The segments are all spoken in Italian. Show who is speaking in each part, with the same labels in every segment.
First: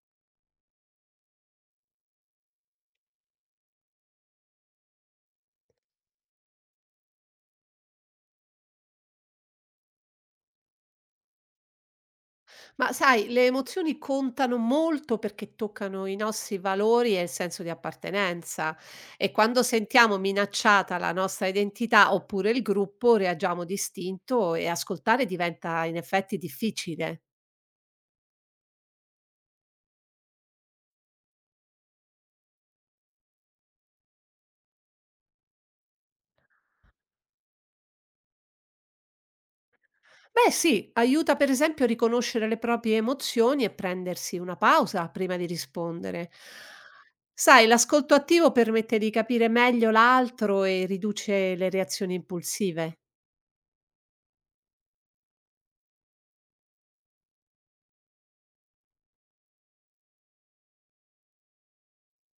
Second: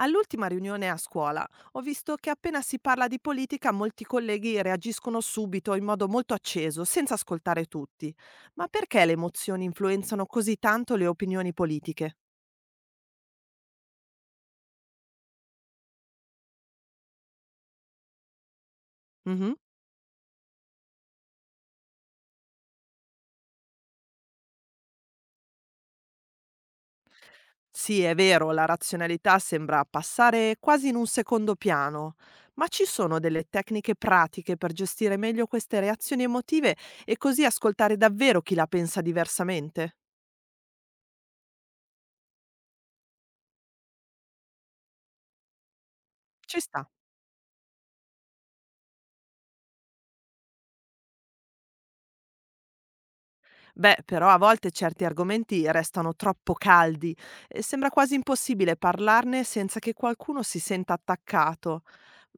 Speaker 1: All'ultima riunione a scuola ho visto che appena si parla di politica molti colleghi reagiscono subito in modo molto acceso, senza ascoltare tutti. Ma perché le emozioni influenzano così tanto le opinioni politiche?
Speaker 2: Ma sai, le emozioni contano molto perché toccano i nostri valori e il senso di appartenenza e
Speaker 1: Mhm.
Speaker 2: quando sentiamo minacciata la nostra identità oppure il gruppo reagiamo distinto e ascoltare diventa in effetti difficile.
Speaker 1: Sì, è vero, la razionalità sembra passare quasi in un secondo piano, ma ci sono delle tecniche pratiche per gestire meglio queste reazioni emotive e così ascoltare davvero chi la pensa diversamente?
Speaker 2: Beh sì, aiuta per esempio a riconoscere le proprie emozioni e prendersi una pausa prima di rispondere.
Speaker 1: Ci sta.
Speaker 2: Sai, l'ascolto attivo permette di capire meglio l'altro e riduce le reazioni impulsive.
Speaker 1: Beh, però a volte certi argomenti restano troppo caldi e sembra quasi impossibile parlarne senza che qualcuno si senta attaccato.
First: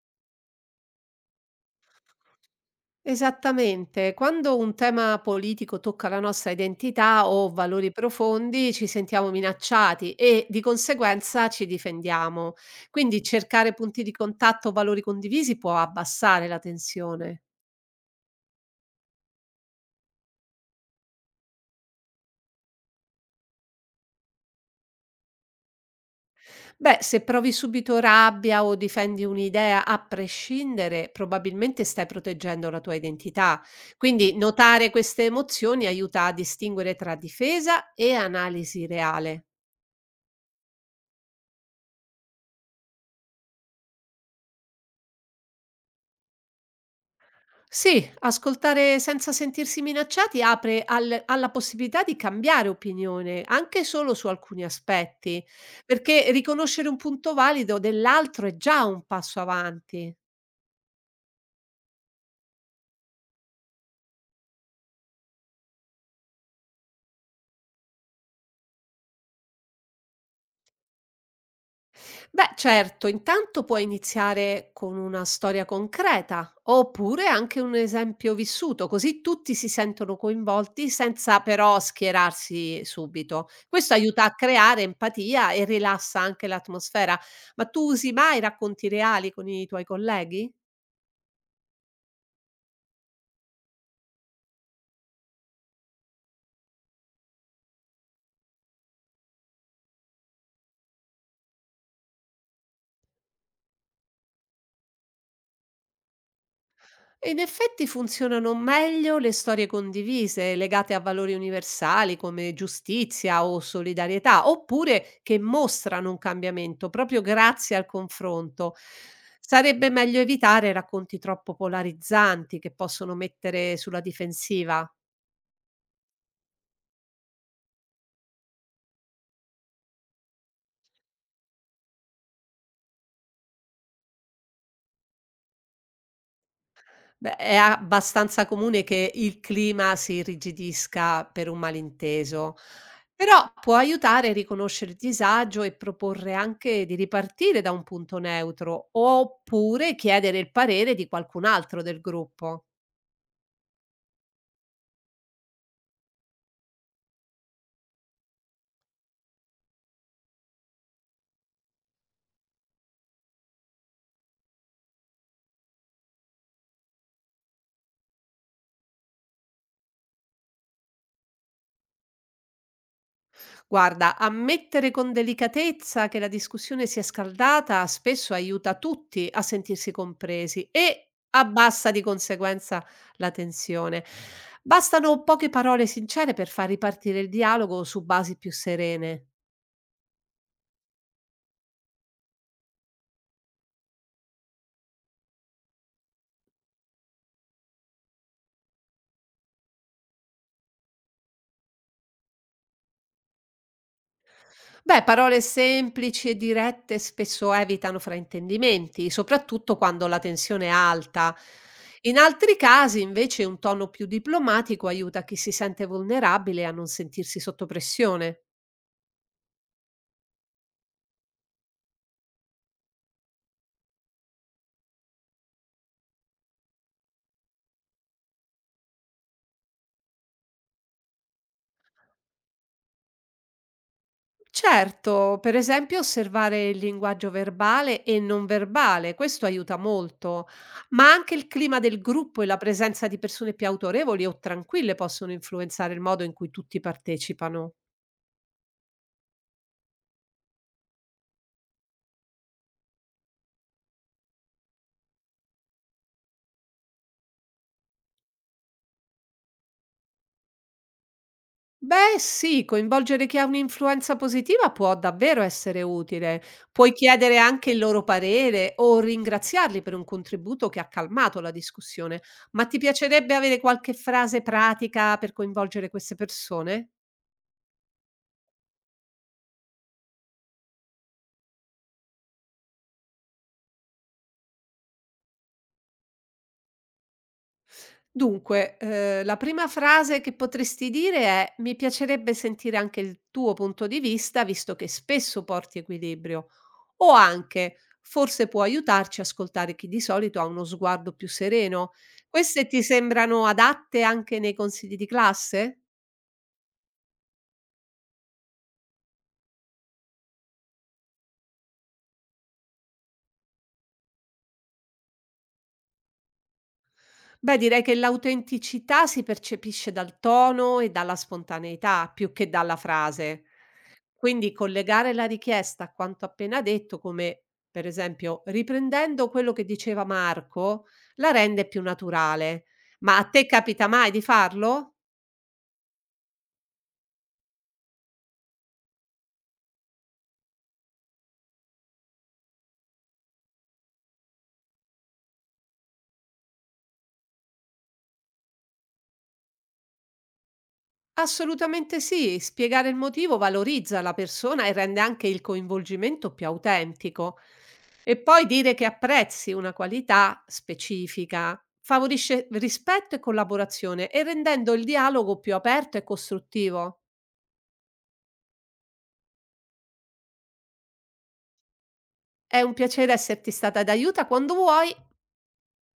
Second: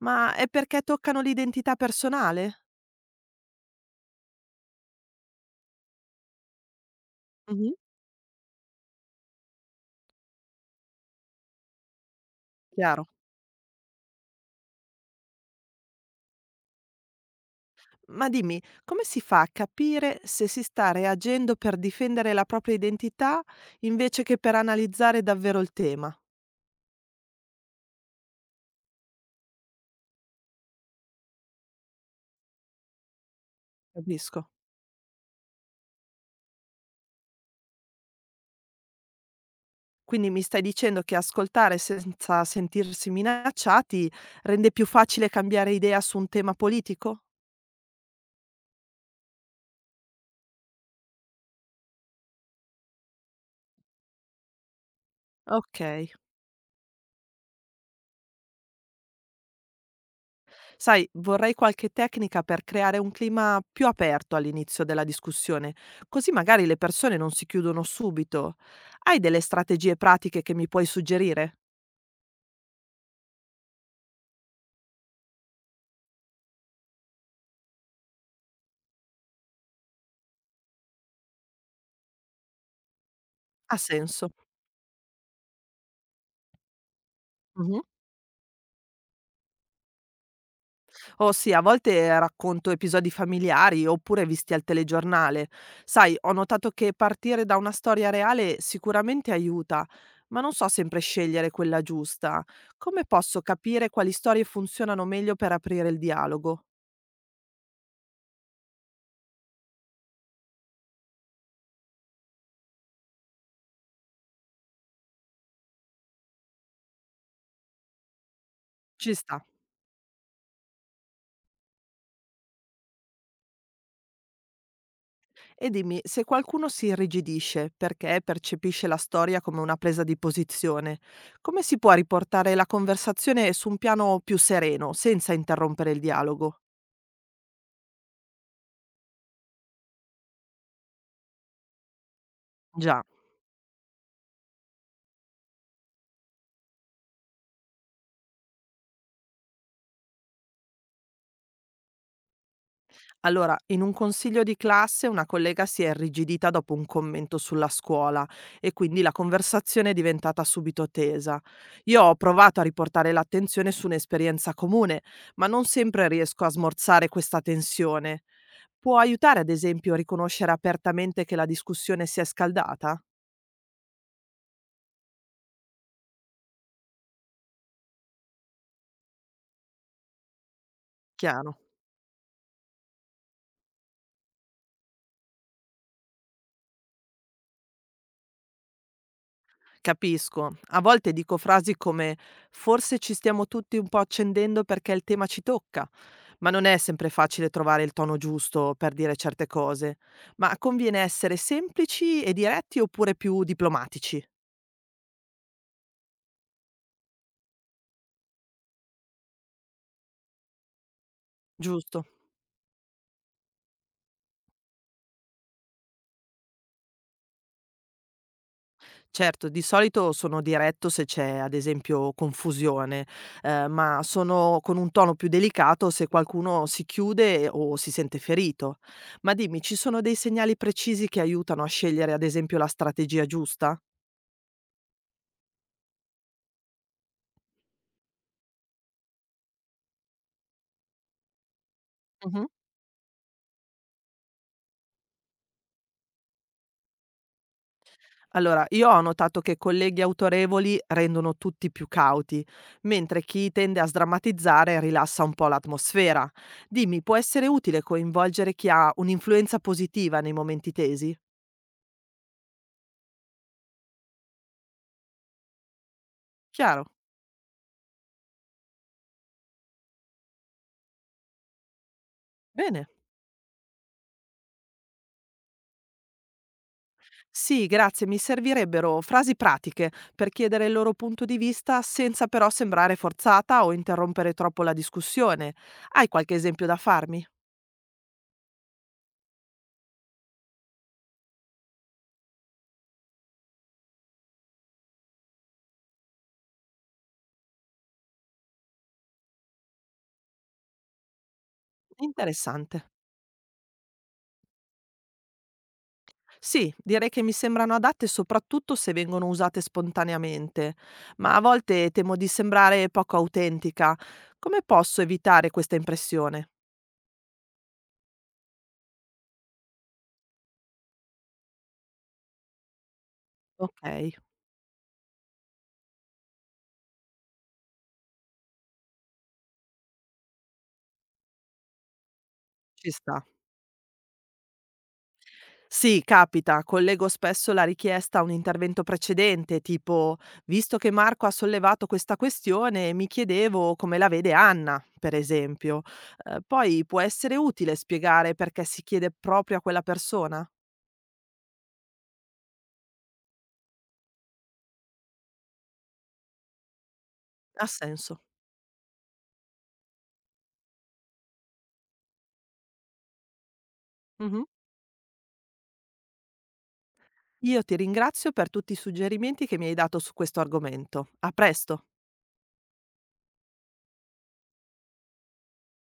Speaker 1: Ma è perché toccano l'identità personale?
Speaker 2: Esattamente. Quando un tema politico tocca la nostra identità o
Speaker 1: Mhm.
Speaker 2: valori profondi, ci sentiamo minacciati e di conseguenza ci difendiamo.
Speaker 1: Chiaro.
Speaker 2: Quindi cercare punti di contatto o valori condivisi può abbassare la tensione.
Speaker 1: Ma dimmi, come si fa a capire se si sta reagendo per difendere la propria identità invece che per analizzare davvero il tema?
Speaker 2: Beh, se provi subito rabbia o difendi un'idea a prescindere, probabilmente stai proteggendo la tua identità. Quindi
Speaker 1: Capisco.
Speaker 2: notare queste emozioni aiuta a distinguere tra difesa e analisi reale.
Speaker 1: Quindi mi stai dicendo che ascoltare senza sentirsi minacciati rende più facile cambiare idea su un tema politico?
Speaker 2: Sì, ascoltare senza sentirsi minacciati apre al alla possibilità di cambiare opinione, anche solo su alcuni aspetti,
Speaker 1: Ok.
Speaker 2: perché riconoscere un punto valido dell'altro è già un passo avanti.
Speaker 1: Sai, vorrei qualche tecnica per creare un clima più aperto all'inizio della discussione, così magari le persone non si chiudono subito. Hai delle strategie pratiche che mi puoi suggerire?
Speaker 2: Beh, certo, intanto puoi iniziare con una storia concreta oppure anche un esempio vissuto, così tutti si sentono coinvolti senza però schierarsi subito.
Speaker 1: Ha
Speaker 2: Questo aiuta
Speaker 1: senso.
Speaker 2: a creare empatia e rilassa anche l'atmosfera. Ma
Speaker 1: Mhm.
Speaker 2: tu usi mai racconti reali con i tuoi colleghi?
Speaker 1: Oh sì, a volte racconto episodi familiari oppure visti al telegiornale. Sai, ho notato che partire da una storia reale sicuramente aiuta, ma non so sempre scegliere quella giusta. Come posso capire quali storie funzionano meglio per aprire il dialogo?
Speaker 2: In effetti funzionano meglio le storie condivise, legate a valori universali come giustizia o solidarietà, oppure che mostrano un cambiamento proprio grazie al confronto.
Speaker 1: Ci sta.
Speaker 2: Sarebbe meglio evitare racconti troppo polarizzanti che possono mettere sulla difensiva.
Speaker 1: E dimmi, se qualcuno si irrigidisce perché percepisce la storia come una presa di posizione, come si può riportare la conversazione su un piano più sereno, senza interrompere il dialogo?
Speaker 2: Beh, è abbastanza comune che il clima si irrigidisca per un malinteso,
Speaker 1: Già.
Speaker 2: però può aiutare a riconoscere il disagio e proporre anche di ripartire da un punto neutro, oppure chiedere il parere di qualcun altro del gruppo.
Speaker 1: Allora, in un consiglio di classe una collega si è irrigidita dopo un commento sulla scuola e quindi la conversazione è diventata subito tesa. Io ho provato a riportare l'attenzione su un'esperienza comune, ma non sempre riesco a smorzare questa tensione. Può aiutare, ad esempio, a riconoscere apertamente che la discussione si è scaldata?
Speaker 2: Guarda, ammettere con delicatezza che la discussione si è scaldata spesso aiuta tutti a sentirsi compresi e
Speaker 1: Chiaro.
Speaker 2: abbassa di conseguenza la tensione. Bastano poche parole sincere per far ripartire il dialogo su basi più serene.
Speaker 1: Capisco. A volte dico frasi come forse ci stiamo tutti un po' accendendo perché il tema ci tocca, ma non è sempre facile trovare il tono giusto per dire certe cose. Ma conviene essere semplici e diretti oppure più diplomatici,
Speaker 2: Beh, parole semplici e dirette spesso evitano fraintendimenti, soprattutto quando la tensione è alta.
Speaker 1: giusto?
Speaker 2: In altri casi, invece, un tono più diplomatico aiuta chi si sente vulnerabile a non sentirsi sotto pressione.
Speaker 1: Certo, di solito sono diretto se c'è ad esempio confusione, ma sono con un tono più delicato se qualcuno si chiude o si sente ferito. Ma dimmi, ci sono dei segnali precisi che aiutano a scegliere ad esempio la strategia giusta?
Speaker 2: Certo, per esempio osservare il linguaggio verbale e non verbale, questo aiuta molto, ma anche il clima del gruppo
Speaker 1: Mhm.
Speaker 2: e la presenza di persone più autorevoli o tranquille possono influenzare il modo in cui tutti partecipano.
Speaker 1: Allora, io ho notato che colleghi autorevoli rendono tutti più cauti, mentre chi tende a sdrammatizzare rilassa un po' l'atmosfera. Dimmi, può essere utile coinvolgere chi ha un'influenza positiva nei momenti tesi?
Speaker 2: Beh, sì, coinvolgere chi ha un'influenza positiva può davvero essere utile.
Speaker 1: Chiaro?
Speaker 2: Puoi chiedere anche il loro parere o ringraziarli per un contributo che ha calmato la discussione, ma ti
Speaker 1: Bene.
Speaker 2: piacerebbe avere qualche frase pratica per coinvolgere queste persone?
Speaker 1: Sì, grazie, mi servirebbero frasi pratiche per chiedere il loro punto di vista senza però sembrare forzata o interrompere troppo la discussione. Hai qualche esempio da farmi?
Speaker 2: Dunque, la prima frase che potresti dire è: "Mi piacerebbe sentire anche il tuo punto di vista, visto che spesso porti equilibrio." O anche: "Forse può aiutarci a ascoltare chi di solito ha uno sguardo più sereno." Queste
Speaker 1: Interessante.
Speaker 2: ti sembrano adatte anche nei consigli di classe?
Speaker 1: Sì, direi che mi sembrano adatte soprattutto se vengono usate spontaneamente, ma a volte temo di sembrare poco autentica. Come posso evitare questa impressione?
Speaker 2: Beh, direi che l'autenticità si percepisce dal tono e dalla spontaneità più che dalla frase.
Speaker 1: Ok,
Speaker 2: Quindi collegare la richiesta a quanto appena detto, come per esempio riprendendo quello che diceva Marco, la rende più naturale.
Speaker 1: ci sta.
Speaker 2: Ma a te capita mai di farlo?
Speaker 1: Sì, capita. Collego spesso la richiesta a un intervento precedente, tipo, visto che Marco ha sollevato questa questione, mi chiedevo come la vede Anna, per esempio. Poi può essere utile spiegare perché si chiede proprio a quella persona?
Speaker 2: Assolutamente sì, spiegare il motivo valorizza la persona e rende anche il coinvolgimento più autentico.
Speaker 1: Ha
Speaker 2: E
Speaker 1: senso.
Speaker 2: poi dire che apprezzi una qualità specifica favorisce rispetto e collaborazione e
Speaker 1: Mhm.
Speaker 2: rendendo il dialogo più aperto e costruttivo.
Speaker 1: Io ti ringrazio per tutti i suggerimenti che mi hai dato su questo argomento. A presto.
Speaker 2: È un piacere esserti stata d'aiuto quando vuoi